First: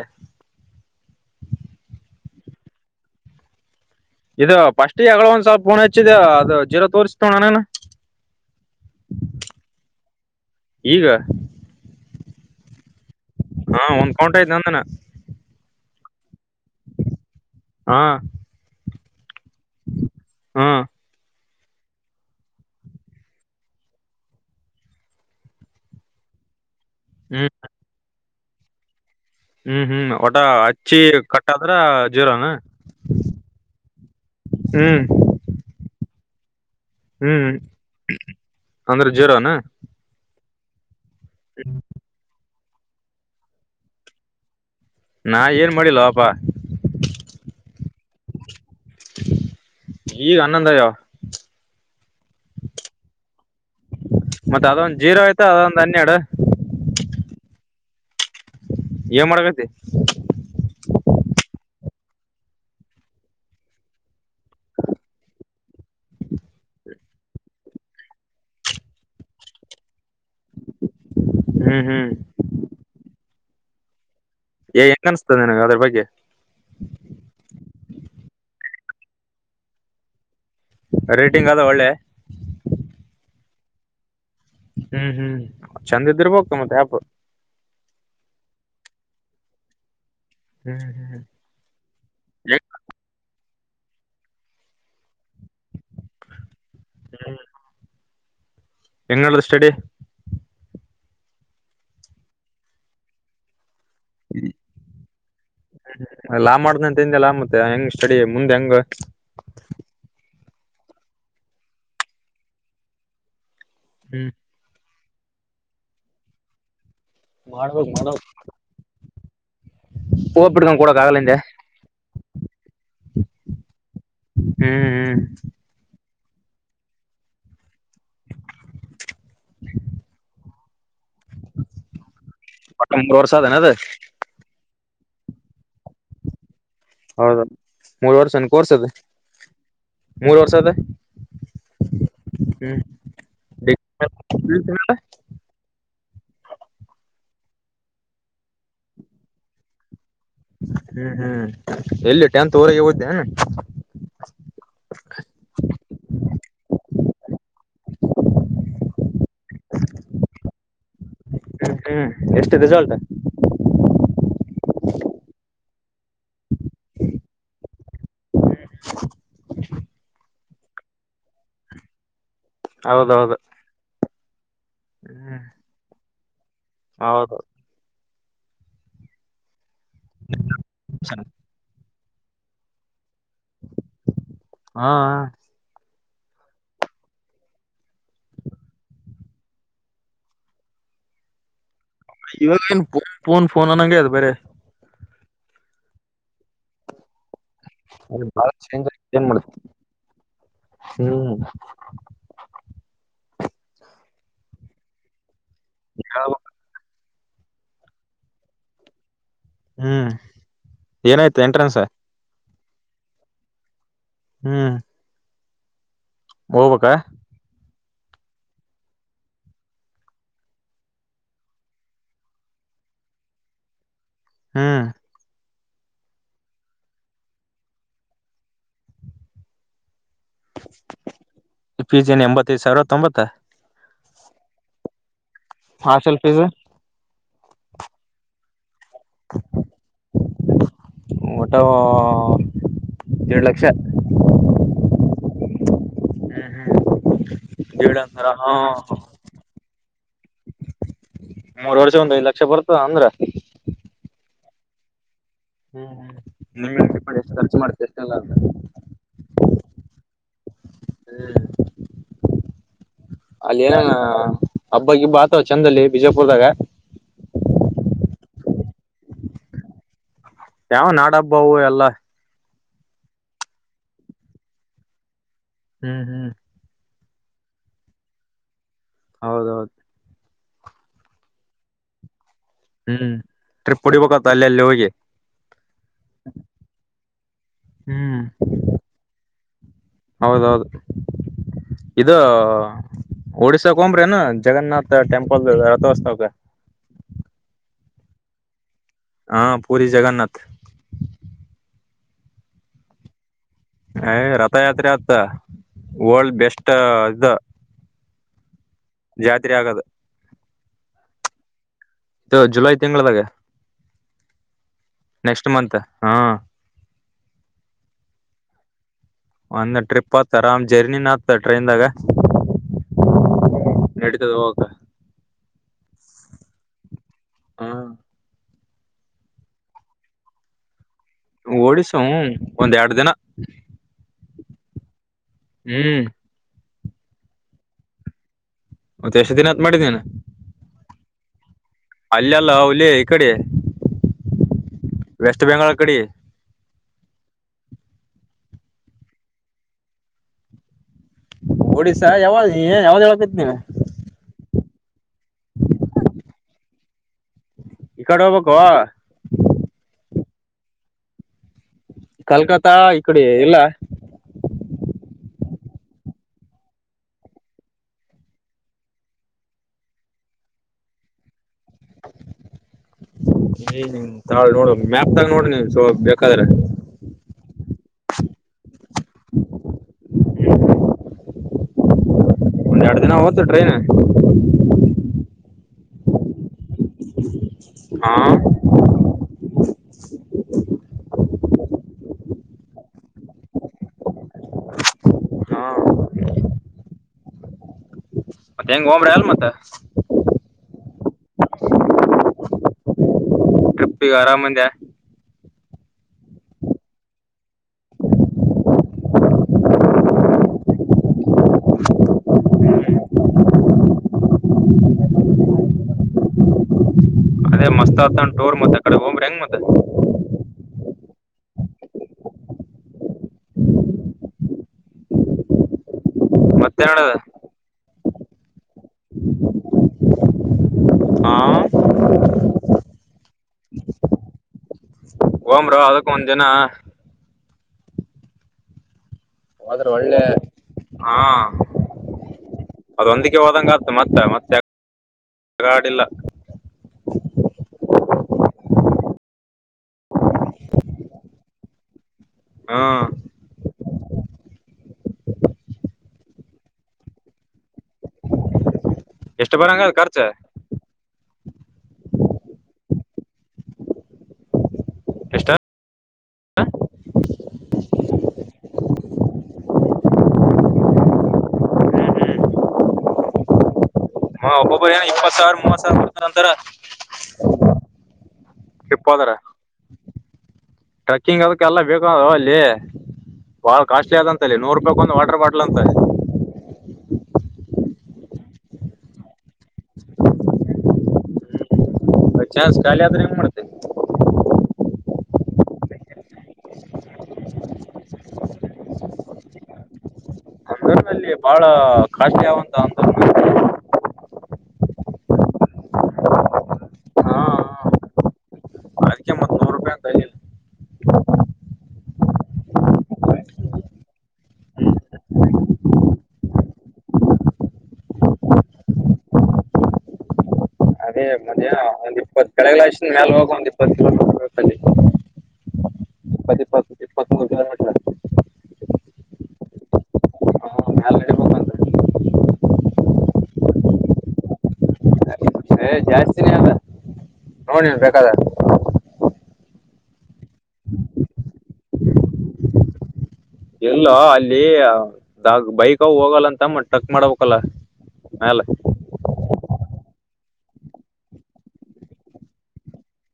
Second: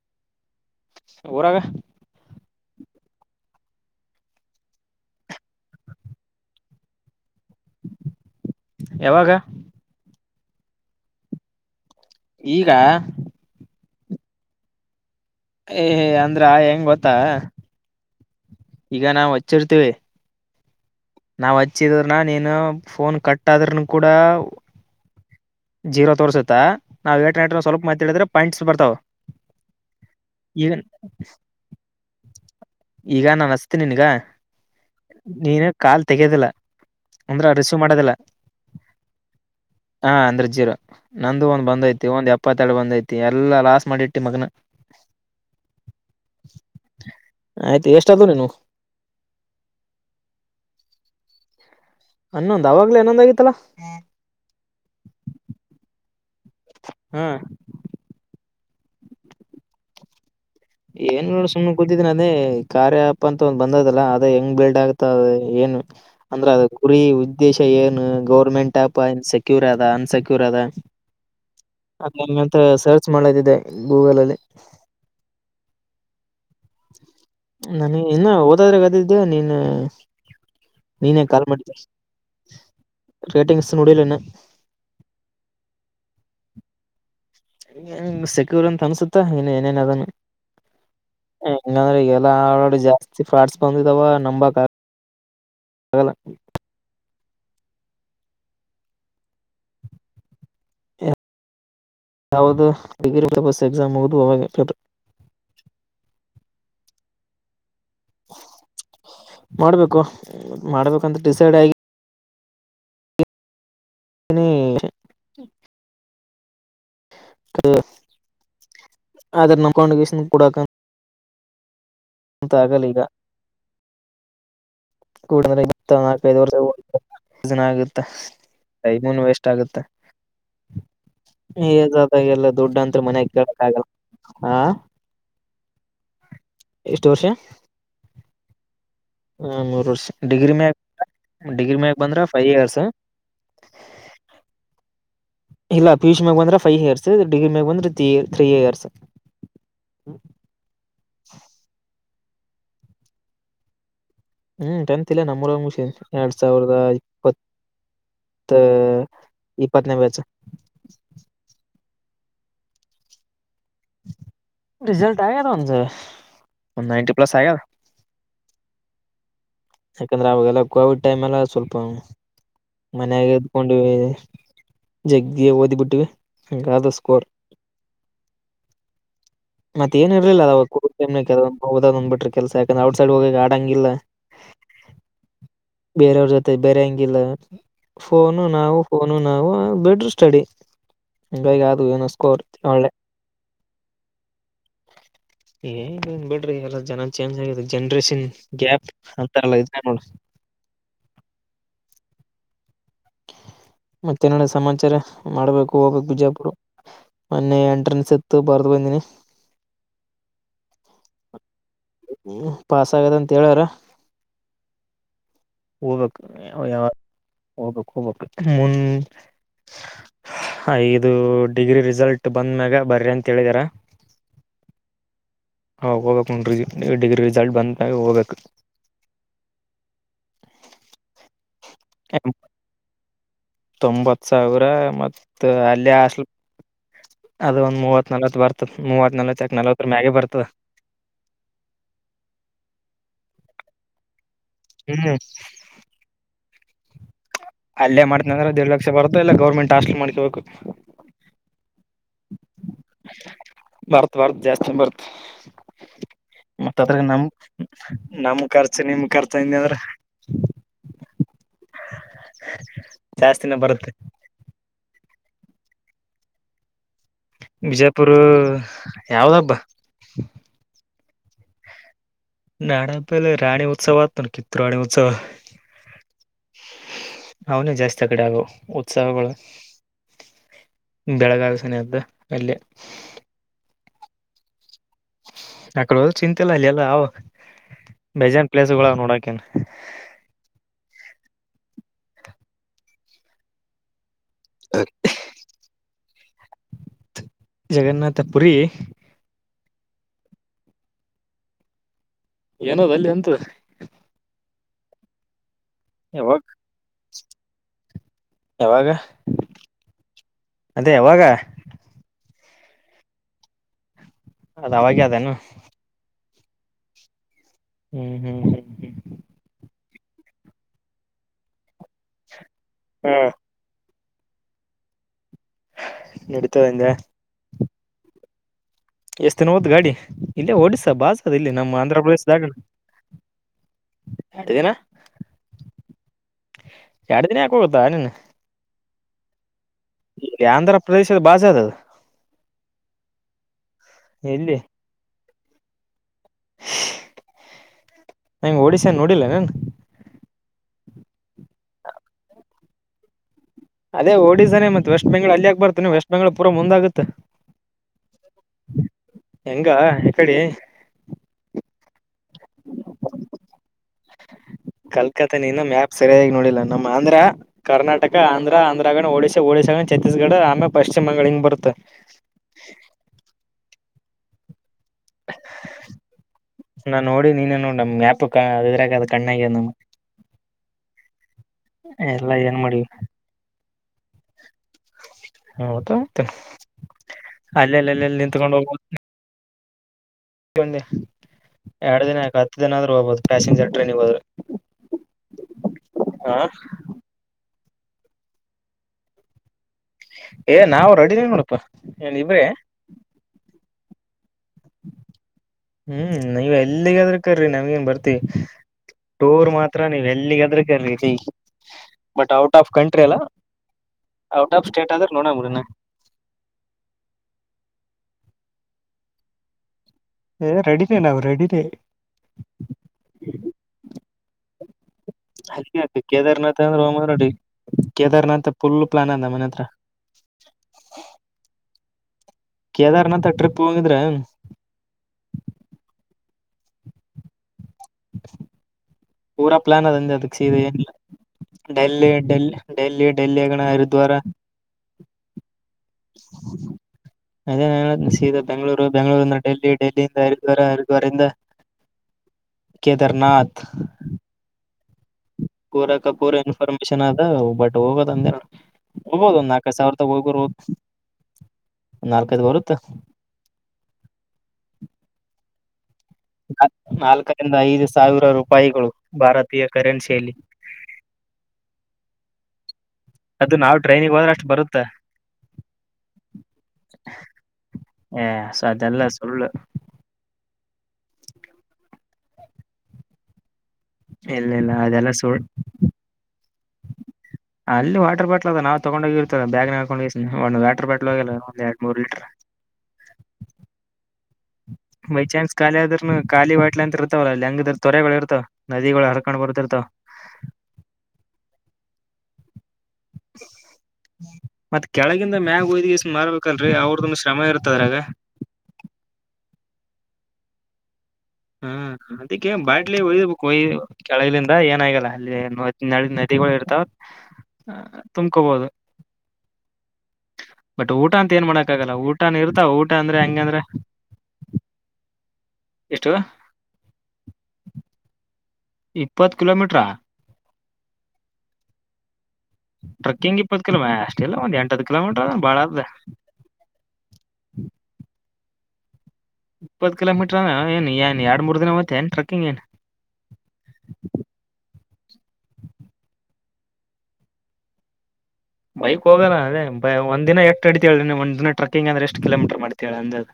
ಹ ಅವರಗ ಇದು ಫಸ್ಟ್ ಹೆಗಳ ಒಂದ್ ಸ್ವಲ್ಪ ಪೋನ್ ಹೆಚ್ಚಿದೆ ಅದು ಜೀರಾ ತೋರ್ಸ್ತಣನೇನ ಯಾವಾಗ ಈಗ ಈಗ ಹಾ ಒಂದ್ ಕೌಂಟ ಐ್ ನಂದನ ಹೇ ಅ್ರ ಹೆಂಗ ಗೊತ್ತಾ ಹಾ ಈಗ ನಾವು ಹಚ್ಚಿರ್ತೇವಿ ಹಾ ನಾವು ಹಚ್ಚಿದ್ರನ ನೀನು ಫೋನ್ ಕಟ್ ಆದ್ರನು ಕೂಡ ಜೀರೋ ತೋಸುತ್ತ ನಾವ ಹ್ಮ್ ೇಟಟವಪ ಮಾತಾಿದೆ ಪಾಯಂಟ್ಸ್ ಬರ್ತ ಹ್ಮ್ ಹ್ಮ್ ಒಟ ಅಚ್ಚಿ ಕಟ್ಟದ್ರ ಜೀರೋನ ಈಗ ನಾ ಅಸ್ತೀನಿನ್ಗ ಹ್ಮ್ ನೀನ್ ಕಾಲ್ ತೆಗೆದಲ್ಲ ಹ್ಮ್ ಅಂದ್ರೆ ಜ್ೇರಾನ ಜಿರೋ ನಂದು ಒಂದ್ ಬಂದ ಐತಿ ಒಂದ್ ಇಪ್ಪತ್ತೇಳ ಬಂದೈತಿ ಎಲ್ಲ ಲಾಸ್ ಮಾಡಿಟ್ಟು ಮಗನ ನಾ ಏನ್ ಮಾಡಿಲ್ಲಪ್ಪ ಆಯ್ತು ಎಷ್ಟು ಅದದು ನೀವು ಈಗ ಅನ್ನಂದಯ ಹನ್ನೊಂದ್ ಅವಾಗ್ಲೇ ಹನ್ನೊಂದ್ ಆಗಿತ್ತಲ್ಲಾ ಮತ್ತೆ ಅದೊಂದ್ ಜೀರಾ ಆಯ್ತಾ ಅದೊಂದ್ ಹನ್ನೆರಡು ಹಾ್ ಏನ್ ಮಾಡಕತಿ ಅೇ ಕಾರ್ಯ ಆ್ಯಪ್ ಅಂತ ಒಂದ್ ಬಂದದಲ್ಲಾ ಅದ ಹೆಂಗ್ ಬಿಲ್ಡ್ ಆಗ್ತದ ಏನ್ ಅಂದ್ರ ಅದ ಕುರಿ ಉದ್ದೇಶ ಏನು ಗೌರ್ಮೆಂಟ್ ಆ್ಯಪ್ ಸೆಕ್ಯೂರ್ ಅದ ಅನ್ಸೆಕ್ಯೂರ್ ಅದ ಹ್ಮ್ ಹ್ಮ್ ಅದ ನನ್ಗೆಂತ ಸರ್ಚ್ ಮಾಡ್ಲದಿದೆ ಗೂಗಲಲ್ಲಿ ಏ ಹೆಂಗನ್ಸ್್ತದೆ ನಿನಗೆ ಅದ್ರ ಬಗ್ಗೆ ನಾನ ಇನ್ನು ಓದಾದ್ರೆ ಅದಿದ್ದೆ ನೀನು ನೀನೇ ಕಾಲ್ ರೇಟಿಂಗ್ ಅದ ಮಾಡಿದ್ದ ಒಳ್ಳೆ ರೇಟಿಂಗ್ ನುಡಿಿಯಲ್ನ್ನು ಹ್ಮ್ ಹ್ಮ್ ಚಂದ ಇದ್ರ ಬೋಗ್ತ ಮತ್ತೆ ಯಪ ಸೆಕ್ಯೂರ್ ಅಂತ ಅನ್ಸುತ್ತಾ ಇನ್ನು ಏನೇನ ಅದನು ಹ್ಮ್ ಹ್ಮ್ ಹಂಗಂದ್ರೆ ಈಲ್ಲ ಆ ಜಾಸ್ತಿ ಫಾಡ್ ಬಂದಿದವ ನಂಬ ಹ್ಮ್ ಹೆಂಗಡ್ದ ಸ್ಟಡಿ ಯದುಪ ಬ ಎಕ್ಸಾಮ್ ಓದು ಅವಾಗ ಸ್ಟಾರ್ಟ್ ಲಾ ಮಾಡ್ದ ಅಂತಿಂದೆಲ್ಲಾ ಮತ್ತ ಹೆಂಗ ಕಡಿ ಮುಂದೆ ಹೆಂಗ ಮಾಡ್ಬೇಕು ಮಾಡ್ಬೇಕಂತ ಡಿಸೈಡ್ ಆಗಿ ಹ್ಮ್ ಇನ [inaudible] ಹ [inaudible] ಮಾಡಬೇಕ್ ಮಾಡಬೇಕ್ ಅದಾರ ನಂಬಕೊಂಡ್ [unintelligible] ಅಕೌಂಡಿಕೇಶನ್ ಕೊಡಕ ಕೊಡಕ್ ಆಗಲ್ಲ ಹಿಂದೆ ಅಂತ ಆಗಲಿ ಈಗ ಹ್ಮ್ ಹ್ಮ್ ಕೂಡಲ [inaudible] ನಾಕೈದು ವರ್ಷ ಪ್ರಯೋಜನ ಆಗುತ್ತೆ ಐದನೇನು ವೇಸ್ಟ್ ಆಗುತ್ತೆ ಏಜ ಆದಾಗ ಎಲ್ಲ ದುಡ್ಡ ಒಟ್ಟ ಅಂತ್ರ ಮೂರ್ ಮನ್ಯಾಗ ವರ್ಷ ಕೇಳಕ್ ಅದೇನದ ಆಗಲ್ಲ ಹ ಎಷ್ಟು ವರ್ಷ ಹೌದ ಮೂರ್ ವರ್ಷನ ಕೋರ್ಸ ಅದು ಹ್ಮ್, ಮೂರ್ ಡಿಗ್ರಿ ಮ್ಯಾಗ ಡಿಗ್ರಿ ಮ್ಯಾಾಗ ಬಂದ್ರ ಫೈವ್ ಹ್ಮ್ ಇಯರ್ಸ್ ಇಲ್ಲ ಪಿಯುಷಿ ಮ್ಯಾಕ್ ಬಂದ್ರೆ ಫೈವ್ ಇಯರ್ಸ್ ಡಿಗ್ರಿ ಮ್ಯಾ ಬಂದ್ರೆ three three years hmm hmm ಎಲ್ಲಿ ಟೆಂತ್ ಊರಿಗ ಹೋಧನ್ಯ ಹ್ಮ್ ಟೆಂತ್ ಇಲ್ಲ ನಮ್ಮೂರ ಮಗಶಗೊಂಡ್ ಎರಡ್ ಸಾವಿರದ ಇಪ್ಪ್ ಪತ್ತ ಇಪ್ಪತ್ತನೆ ಬ್ಯಾಚ ಹ್ಮ್ ಎಷ್ಟು ರಿಸಾಲ್ಟ ಒ ನೈಂಟಿ ಪ್ಲಸ್ ಆಗ್ಯದ ಹ [inaudible] ಯಾಕಂದ್ರೆ ಅವಾಗೆಲ್ಲ ಕೋವಿಡ್ ಟೈಮ್ ಎಲ್ಲ ಸ್ವಲ್ಪ ಹೌದೌದು ಮನ್ಯಾಗ ಇದಕೊಂಡವಿ ಹ್ಮ್ ಜಗ್ಗೆ ಓದಿ ಬಿಟ್ಟಿವ ಹಿಂಗಾದ ಸ್ಕೋರ್ ಹೌದು ಮತ್ತತ್ ಏ ಇರಲಿಲ್ಲ ಅವವುಟೈ ಹದಂದ್ ಬಿಟ್ಟ [unintelligible] ಕೆಲಸ ಆಯ್ತ ಏನ್ ಔಟ್ಸೈಡ್ ಹೋಗ ಆಡಂಗಿಲ್ಲ ಹಾ ಬೇರೆಯವ್ರ ಜೊತೆ ಬೇರೆಂಗಿಲ್ಲ ಫೋನು ನಾವು ಫೋನು ನಾವು ಬಿಟ್ಟರ ಸ್ಟಡಿ ಬೇಗ್ ಇವಾಗ ಏನ್ ಫೋನ್ ಫೋನ್ ಫೋನ್ ಅನ್ನಂಗಗೆ ಅದ ಬರ ಏನ್ ಬಿಡ್ರಿ ಎಲ್ಲ ಜನ ಚೆ ಚೇಂಜ್ ಆಗಿದೆ ಜನ್ರೇಷನ್ ಬಾಳ ಚೇಂಜ್ ಗ್ಯಾಪ್ ಏನ್ ಮಾಡ ಅಂತಲ್ಲ ಇದ ನೋಡ್ರಿ ಹ್ಮ್ ಮತ್ತೆ ನಡದಾದ್ ಸಮಾಚಾರ ಮಾಡ್ಬೇಕು ಹೋಗ್ಕ್ ಬಿಜಾಪುರ ಮನ್ನೆ ಎಂಟ್ರೆನ್ಸ್ ಎತ್ತು ಬರ್ದು ಬಯಂದೀನಿ ಹ್ಮ್ ಏನಾಯ್ತು ಎಂಟ್ರೆನ್ಸ್ ಹ್ಮ್ ಪಾಸ್ ಆಗದ ಅಂತ ಹೇಳಾರ ಹ್ಮ್ ಹೋಗ್ಬೇಕು ಯ ಹೋಗ್ಬೇಕಾ ಹೋಗಬೇಕು ಹೋಗ್ ಮುಂದ ಐದು ಡಿಗ್ರಿ ರಿಸಲ್ಟ್ ಬಂದ ಮ್ಯಾಗ ಬರ್ರಿ ಅಂತೇಳಿದಾರ ಹ್ಮ್ ಹಾ ಹೋಗಕ್ನ್ ನೀ ಡಿಗ್ರಿ ರಿಸಲ್ಟ್ ಬಂದ ಹೋಗ್ಬೇಕು ಪಿ ಜನ್ ಎಂಬತ್ತೈದು್ ಸಾವಿರ ತೊಂಬತ್ತ ತೊಂಬತ್ ಸಾವಿರ ಮ ಹಾಸ್ಟೆಲ್ ಅಲ್ಲಿಲ್ ಫೀಸ್ ಅದ ಒಂದ್ ಮೂವತ್ ನಲ್ತ್ ಬರ್ತದೆ ಮೂವತ್ ನಲ್ವ ಚಕ್ ನಲ್ವತ್ತ ಮ್ಯಾಗೆ ಬರ್ತ ಒಟ್ಟ ಷ ಹ್ಮ್ ಹ್ಮ್ ಹ್ಮ್ ದೇಡ್ ಅಲ್ಲೇ ಅಂತಾರ ಹಾ ಮಾಡ್ತನಂದ್ರೆ ದಡ್ ಲಕ್ಷ ಬರ್ತ ಇಲ್ಲ ಗೌರ್ಮೆಂಟ್ ಹಾಸ್ಟ್ಲ್ ಮಾಡ್ಕಬೇಕು ಮೂರ್ ವರ್ಷ ಒಂದ್ ಐದ್ ಲಕ್ಷ ಬರ್ತದ ಅಂದ್ರ ಬರ್ತ ಬರ್ತ ಜಾಸ್ತಿ ಬರ್ತ ಹ್ಮ್ ಹ್ಮ್ ನಿಟ್ ಮಾಡಿ ಎಷ್ಟು ಖರ್ಚ ಮಾಡ್ತ ಅಷ್ಟಲ್ಲ ಅಂತ ನಮ್ ಖರ್ಚು ನಿಮ್ ಖರ್ಚು ಹಂಗ ಅಂದ್ರ ಹ್ಮ್ ಜಾಸ್ತಿನ ಅಲ್ಲಿ ಬರುತ್ತೆ ಏನಣ ಹಬ್ಬಕ್ಕಿಬ್ಬಾತವ ಚಂದಲ್ಲಿ ಬಿಜಯಪುರದಾಗ ಬಿಜಾಪುರ್ ಯಾವ್ದ ಹಬ್ಬ ಯಾವ ನಾಡ ಹಬ್ಬವು ಎಲ್ಲಾ ನಾಾನ ಪೇಲೆ ರಾಣೀ ಉತ್ಸವವತ ಕಿತು ರಾಣಿ ಉತ್ಸವ ಹ್ಮ್ ಹ್ಮ್ ಅವನ ಜಾಸ್ತಿ ಆ ಕಡೆ ಆಗು ಸಬಳ ಹೌದೌದು ಬೆಳಗಾವ ಸನದ್ದ ಅಲ್ಲಿಯ ಕುಡಿಕ್ಕತ ಅಲ್ಲ ಅಲ್ಲಿ ಹೋಗಿ ಆಕಡೆ ಹದ ಚಿಂತೆ ಇಲ್ಲ ಅಲ್ಲಿ ಎಲ್ಲ ಅವ ಹ್ಮ್ ಬೇಜನ್ ಪ್ಲೇಸ್ಗಳುಾವ ನೋಡಕನ್ ಹೌದೌದು ಇದು ಒಡ್ಶಾ ಕಂಬ್ರೇ ನು ಜಗನ್ನಾಥ್ ಟೆಂಲ್ ರಥೋಸ್ತವಾಗ ಜಗನ್ನಥ ಪುರಿ ಹಾ ಪೂರಿ ಜಗನ್ನಥ ಏನದ ಅಲ್ಲಿ ಎಂತ ಏ ರಥಯಾತ್ರೆ ಆತ್ತ ವರ್ಲ್ಡ್ ಯಾವಾಗ ಬೆಸ್ಟ್ ಇದು ಯಾವಾಗ ಜಾತ್ರೆ ಆಗದು ಅದೇ ಅವಾಗ ಇದು ಜುಲೈ ತಿಂಗಳದಾಗ ಅದ ಅವಾಗೆ ಅದೇನು ನೆಕ್ಸ್ಟ್ ಮಂತ್ ಹಾ ಹ್ಮ್ ಹ್ಮ್ ಹ್ಮ್ ಹ್ಮ್ ಒಂದ ಟ್ರಿಪ್ ಆತರಾಮ್ ಜರ್ನಿನ ಆತ ಟ್ರೈನ್ದಾಗ ಹಾ ನಡೀತದ ಹೋಗ ನಡತದಿಂದ ಹಾ ಎಷ್ಟ್ ದಿನ ಓದ್ ಗಾಡಿ ಇಲ್ಲೇ ಓಡಸ ಓಡಿಸ ಒಂದ್ ಎರಡು ದಿನ ಇದಿನ ಹ್ಮ್ ಎರಡು ದಿನ ಯಾಕ ಹೋಗುತ್ತಾ ನಿನ್ ಉದೇಶ ದಿನ ಮಾಡಿದೇನೆ ಪ್ರದೇಶದ ಬಾಜಾರ ಅಲ್ಲಿ ಅಲ್ಲ ಹುಲಿ ಈ ಕಡೆ ಇಲ್ಲಿ ವೆಸ್ಟ್ ಬೆಂಗಾಳ ಕಡೆ ನಂಗ ಒಡಿಶನ್ ನೋಡಿಲ್ಲ ನನ್ ಒಡಿಸ್ಾ ಯಾವ್ದ ನೀ ಯಾವ್ದ ಯಾವಕತ್ ನೀ ಅದೇ ಡಿಸಸಾನೇ ಮತ್ ವೆಸ್ಟ್ ಬೆಂಗಗಳಳ ಅಲ್ಲಿಯಾಕ್ ಬರ್ತಾನನೆ ವೆಸ್ಟ್ ಬೆಂಗಳ ಪೂರ ಮುಂದಾಗುತ್ತೆ ಇಕಡೆ ಹೋಗಬಬೇಕ ಹೆಂಗ ಈ ಓ ಕಡೆ ಕಲ್ಕತ್ತಾ ಇ ಕಡೆ ಇಲ್ಲ ತ ಇನ್ನ ಮ್ಯಾಪ್ ಸರಿಯಾಗಿ ನೋಡಿಲ್ಲಾ ನಮ್ ಆಂದ್ರ ಕರ್ನಾಟಕ ಆಂಧ್ರ ಆಂದ್ರ ಆಗಣ ಒಡಿಶಾ ಒಡಿ್ಾ ಆಗಣ ಛತ್ತೀಸ್ಗಡ ಆಮೇ ಪಶ್ಚಿಮ ಬಂಗಾಳ ಹಿಂಗ್ ಬರುತ್ತ ಈ ತಾಳ ನೋಡ ಮ್ಯಾಪ್ ತಾಗ ನೋಡ್ರಿ ನೀವು ಸೊ ಬೇಕಾದ್ರೆ ಹ ಅದ ಅ ಕಣ್ಣಾಗಿಂದಮ್ಮ ಹ್ಮ ಒಂದೆರಡು ದಿನ ಹೋತ್ತು ಟ್ರೈನ್ ಹೌದ ಮತ್ತೆ ಅಲ್ಲೆಲ್ಲ ಹಾ ಅಲ್ಲೆಲ್ಲಿ ನಿತ್ಕೊಂಡು ಹೋಗ್ಬ ಎರಡು ದಿನ ಯಾಕ ಹತ್ತು ದಿನ ಆದ್ರೂ ಹೋಗ್ಬೋದು ಪ್ಯಾಸೆಂಜರ್ ಟ್ರೈನ್ ಗೆ ಹೋದರು ಹಾ ಹ ಮತ್ತೆ ಹೆಂಗ ಹಂಬ್ರೆ ಅಲ್ ಮತ್ತ ಏ ನಾವ್ ರೆಡಿದೀ ನೋಡಪ್ಪಾ ಏನ್ ಇಬ್ರೆ ಟ್ರಿಪ್ಪಿ ಆರಾಮಂದಯ ಹ್ಮ್ ನೀವ್ ಎಲ್ಲಿಗದ್ರ ಕರ್ರಿ ನಮ್ಗ ನ್ ಬರ್ತಿವಿ ಟೂರ್ ಮಾತ್ರ ನೀವ್ ಎಲ್ಲಿಗದ್ರರ್ರಿ ಬಟ್ ಔಟ್ ಆಫ್ ಕಂಟ್ರಿ ಅಲ್ಲ ಔಟ್ ಆಫ್ ಸ್ಟೇಟ್ ಆದ್ರ ನೋಡಂಗಡಿನ ಅದೇ ಮಸ್ತ್ ಅತ ಟೂರ್ ಮತ್ತೆ ಕಡೆ ಹೋಗ್ರೇಮತ್ತೆ ನಾವು ರೆಡಿ ರೇ ಹ್ಹಾ ಟಿಕ್ ಕೇದಾರನಾಥ್ ಮತ್ತೇನ್ ಅಂದ್ರೆಲವ್ ನಡದ ಮಾರೋಡಿ ಕೇದಾರ್ನಾಥ ಪುಲ್ಲು ಪ್ಲಾನಂದ ಮನೆ ಹತ್ರ ಹಾ ಕೇದಾರ್ನಾಥ ಟ್ರಿಪ್ ಹೋಗಿದ್ರ ಓಮರು ಅದಕ್ಕ ಒಂದ್ ದಿನ ಚ್ಚು ಪೂರಾ ಪ್ಲಾನ್ ಅದಜ ಅದಕ್ಕೆ ಸಿದೆ ಏನಿಲ್ಲ ಹಾ ಡೆಲ್ಲಿ ಡೆಲ್ ಡೆಲ್ಲಿ ಅದೊಂದಿಗೆ ಡೆಲ್ಲಿ ಆಗಣ ಹೋದಂಗ ಆತ್ ಹರಿದ್ವಾರ ಮತ್ತ ಮತ್ತೆ ಗಾಡಿಲ್ಲ ಅದೇ ಸ ಬೆಂಗ್ಳೂರು ಬೆಂಗ್ಗಳೂರಿಂದ ಡೆಲ್ಲಿ ಡೆಲ್ಲಿಯಿಂದ ಹರಿದ್ವಾರ ಹರಿದ್ವಾರಿಂದ ಹ್ಮ್ ಕದಾರನಾಥ್ ಕೂರಕ ಕೂರ ಇನ್ಫಾರ್ಮೇಶನ್ ಅದ ಬಟ್ ಹೋಗೋದು ಒಂದೆರಡು ಹೋಗೋದು ಒಂದಂದು ಎಷ್ಟ್ ನಾಲ್ಕ ಬರಂಗ ಸಾವಿರ ತ ಖರ್ಚ ಹೋಗರು ಹದು ನಾಲ್ಕು ಏದು ಬರುತ್ತಾ ಎಷ್ಟಾ ನ ನಾಲ್ಕರಿಂದ ಐದು ಸಾವಿರ ರೂಪಾಯಿಗಳು ಭಾರತೀಯ ಕರೆನ್ಸಿಯಲ್ಲಿ ಅದು ನಾವು ಟ್ರೈನಿಗೆ ಹೋದ್ರೆ ಅಷ್ಟು ಹಾ ಬರುತ್ತಾ ಒಬ್ಬೊಬ್ಬ ಏನ ಇಪ್ಪತ್ ಸಾವಿರ ಮೂವತ್ ಸಾವರ ಬರ್ತ ಅಂತಾರ ಏ ಅದೆಲ್ಲ ಟ್ರೀಪ್ ಹೋದರೆ ಸುಳ್ಳು ಟ್ರೆಕ್ಕಿಂಗ್ ಅದಕ್ಕೆ ಎಲ್ಲ ಬೇಕು ಅದು ಅಲ್ಲಿ ಬಹಳ ಕಾಸ್ಟ್ಲಿ ಅ ಅಂತ ಇಲ್ಲ ಇಲ್ಲ ನೂರು ರೂಪಾಯಿಕ್ ಅದೆಲ್ಲ ಒಂದು ಸುಳ್ಳು ವಾಟರ್ ಬಾಟ್ಲ್ ಅಂತ ಅಲ್ಲಿ ವಾಟರ್ ಬಾಟ್ಲ್ ಅದ ನಾವವು ತಗೊಂಡ ಹೋಗಿರ್ತದ ಬಾಗ್ ನ ಹಾಕೊಂಡೋಗ ಒ ವಾಟರ್ ಬಾಲ್ ಹೋಗಲ್ಲ ಒಂದ ಎರಡ್ ಮೂರ್ ಲೀಟರ್ ಬೈ -ಚಾನ್ಸ್ ಖಾಲಿ ಆದ್ರೆಂಗ ಮಾಡುತ್ತೆ ಬೈ ಚಾನ್ ಖಾಲಿ ಆದದ್ರನು ಖಾಲಿ ವಾಟ್ಲಿ ಅಂತ ಇರ್ತವಲ್ಲ ಅಲ್ಲಿ ಹೆಂಗಿದ್ರ ತತ್ವರೆಗಳು ಇರ್ತಾವ ನದಿಗಳು ಹರ್ಕೊಂಡ್ ಬರ್ತಿ ಇರ್ತಾವ ಟೌನ್ ನಲ್ಲಿ ಬಹಳ ಕ್ಲಾ ಅ ಮತ್ತೆ ಕೆಳಗಿಂದ ಮ್ಯಾಗ ಒಯ್ದ ಇಷ್ಟ ಮಾರ್ಬೇಕಲ್ರರಿ ಅವ್ರ್ದುಂದು ಹಾ ಶ್ರಮ ಇರ್ತದ್ರಾಗ ಅದಕ್ಕೆ ಮತ್ ನೂರ್ ರೂಪಾಯಿ ಅಂತ ಅಲ್ಲಿ ಹ್ಮ್ ಅದಕ್ಕೆ ಬಾಟ್ಲಿ ಉಳಬೇಕಯಿ ಕೆಳಗಲಿಂದ ಏನಾಗಿಲ್ಲ ಅಲ್ಲಿ ನ ನದಿಗಳು ಇರ್ತಾವ ತುಂಬಕೋಬೋುದು ಅದೇ ಮದ್ಯಾ ಒಂದ್ ಇಪ್ಪತ್ತು ಕಡೆಗಳ ಊಟ ಅಷ್ಟ ಅಂದ್ರೆ ಮೇಾಲ ಹೋಗ ಹೆಂಗಂದ್ರೆ ಒಂದ್ ಇಪ್ಪತ್ತು ಕಿಲೋಮೀಟರ್ ಬೇಕಲ್ಲಿ ಎಷ್ಟು ಕಿಲೋಮೀಟರ್ ಇಪ್ಪತ್ ಕಿಲೋಮೀಟ್ರ ಮ್ಯಾಲ ನಡಿಬೇಕಂತ ಟ್ರೆಕ್ಕಿಂಗ್ ಇಪ್ಪತ್ ಕಿಲೋ ಅಷ್ಟಲ್ಲ ಒಂದ್ ಎಂಟ ಕಿಲೋಮೀಟ್ರ ಬಾಳ ಜಾಸ್ತಿನೇ ಅ ನೋಡಿ ನೀನ್ ಬೇಕಾದ ಇಪ್ಪತ್ ಕಿಲೋಮೀಟ್ರ ಏನು ಏನ್ ಎರಡು ಮೂರ್ ದಿನ ಮತ್ತೆ ಏನ್ ಟ್ರೆಕ್ಕಿಂಗ್ ಏನ್ ಎಲ್ಲೋ ಅಲ್ಲಿ ದಾಗ ಬೈಕ್ ಹೋಗಲ್ಲ ಅಂತ ಟಕ್ ಮಾಡಬೇಕಲ್ಲ ಮೈಕ್ ಹೋಗೋಣ ಅದೇ ಒಂದು ದ ದಿನ ಎಷ್ಟು ಅಡತೀೇಳಿ ನೀ ಒಂದ ದಿನ ಟ್ರಕಿಂಗ್ ಅ್ರ ಎಷ್ಟ ಕಿೋಮಟರ್ ಮಾಡತೀ ಹೇಳಿ ಅಂದ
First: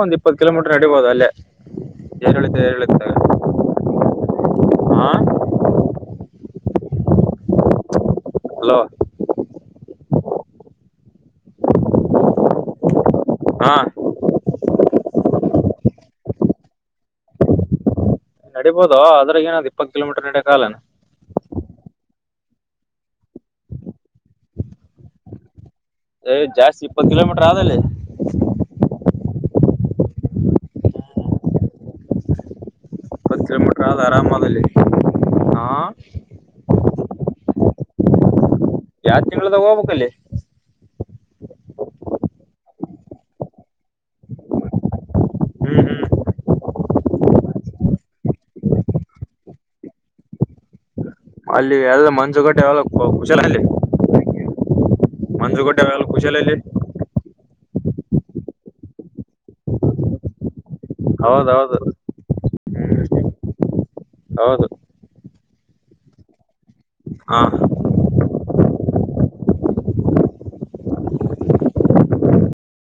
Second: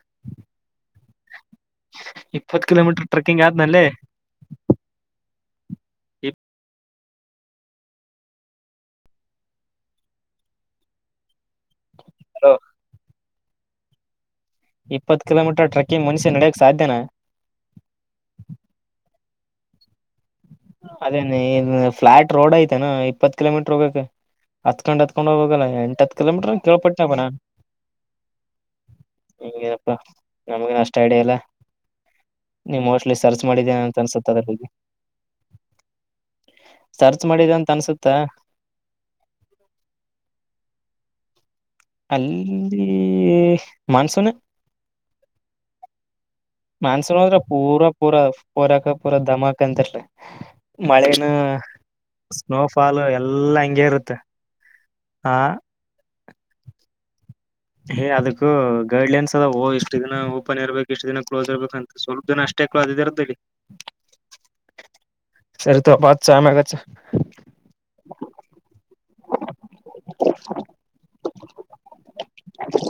ಒಂದ ಇಪ್ಪತ್ತು ಕಿಲೋಮೀಟರ್ ನಡೀಬೋುದು ಅಲ್ಲೇ ಏರಿಳಿತ ಇಪ್ಪತ್ ಏರಿಳಿತ ಕಿಲೋಮೀಟರ್ ಟ್ರೆಕ್ಕಿಂಗ್ ಆದ್ನಲ್ಲಿೆ ಹಾ ಹಲೋ ಹ ಹಾ ಇಪ್ಪತ್ತು ಕಿಲೋ ಮೀಟರ್ ಟ್ರೆಕ್ಕಿಂಗ್ ಮುನುಷ್ಯ ನಡಕ್ ಸಾಧ್ಯನಾ ನಡಬಹದು ಆದದ್ರೆ ಏನಾದ ಪ್ಪ ಕಿಲೋಮೀಟರ್ ಎಟಕಾಲ ಫ್ಲಾ ರೋಡ್ ಐತೆನಾ ಇಪ್ಪತ್ ಕಿಲೋಮೀಟರ್ ಹೋಗೋಕ್ಕೆ ಹತ್ಕೊಂಡ್ ಹತ್ಕೊಂಡ್ ಹೋಗಲ್ಲ ಎಂ ಏ್ ಜಾಸ್ತಿ ಇಪ್ಪತ್ತು ಕಿಲೋಮೀಟರ್ ಆದಲ್ಲಿ ಹಂಗೇನಪ್ಪಾ ನಮಗ ಅಷ್ಟ ಐಡಿಯ ಇಲ್ಲ ನೀ ಮೋಸ್ಟ್ ಇಪ್ಪತ್ ಸರ್ಚ್ ಮಾಡಿದ್ದೇನೆ ಕಿಲೋಮೀಟರ್ ಅಂತ ಆದ ಅನ್ಸುತ್ತ ಆರಾಮ ಆದಲ್ಲಿ ಅದ್ರಗೆ ಹಾ ಸರ್ಚ್ ಮಾಡಿದಂತ ಅನ್ಸುತ್ತ ಜಾತ್ರಿಗಳದ ಹೋಗ್ಬೇಕಕ್ಲ್ಲೇ ಅಲ್ಲಿ ಮಾನ್ಸೂನ್ ಹ್ಮ್ ಹ್ಮ್ ಮಾನ್ಸೂನ್ ಹೋದ್ರ ಪೂರಾ ಪೂರ ಪೂರಕ ಪೂರಾ ಧಮಕ್ ಅಂತಲ್ರಿ ಮಳೆ ಅಲ್ಲಿ ಎ ಮನ್ಸು ಕಟ್ಟೆ ಎಲ್ಲ ಹುಷಲ ಎಲ್ಲಾ ಹಂಗೆ ಇರುತ್ತೆ ಆ ಮಂಜು ಕೊಡ್ಡ ಅವಲ್ಲ ಖುಷಿಯಲ್ಲ ಇಲ್ಲಿ ೇ ಅದಕ್ಕೂ ಗೈಡ್ಲೈನ್ಸ್ ಅದ ೋ ಇಷ್ಟು ದಿನ ಓಪನ್ ಇರ್ಬೇಕು ಇಷ್ಟು ದಿನ ಕ್ಲೋಸ್ ಹೌದೌದು ಆಗ್ಬೇಕಂತ ಸ್ವಲ್ಪ ದಿನ ಅಷ್ಟೇ ಕ್ಲೋ್ ಹ್ಮ್ ಇದದೆಾರದಲ್ಲಿ ಹೌದು ಸರಿ ತಪ್ಪತ್ತು ಚಾಮಾಗ ಹಾ [unintelligible] [inaudible]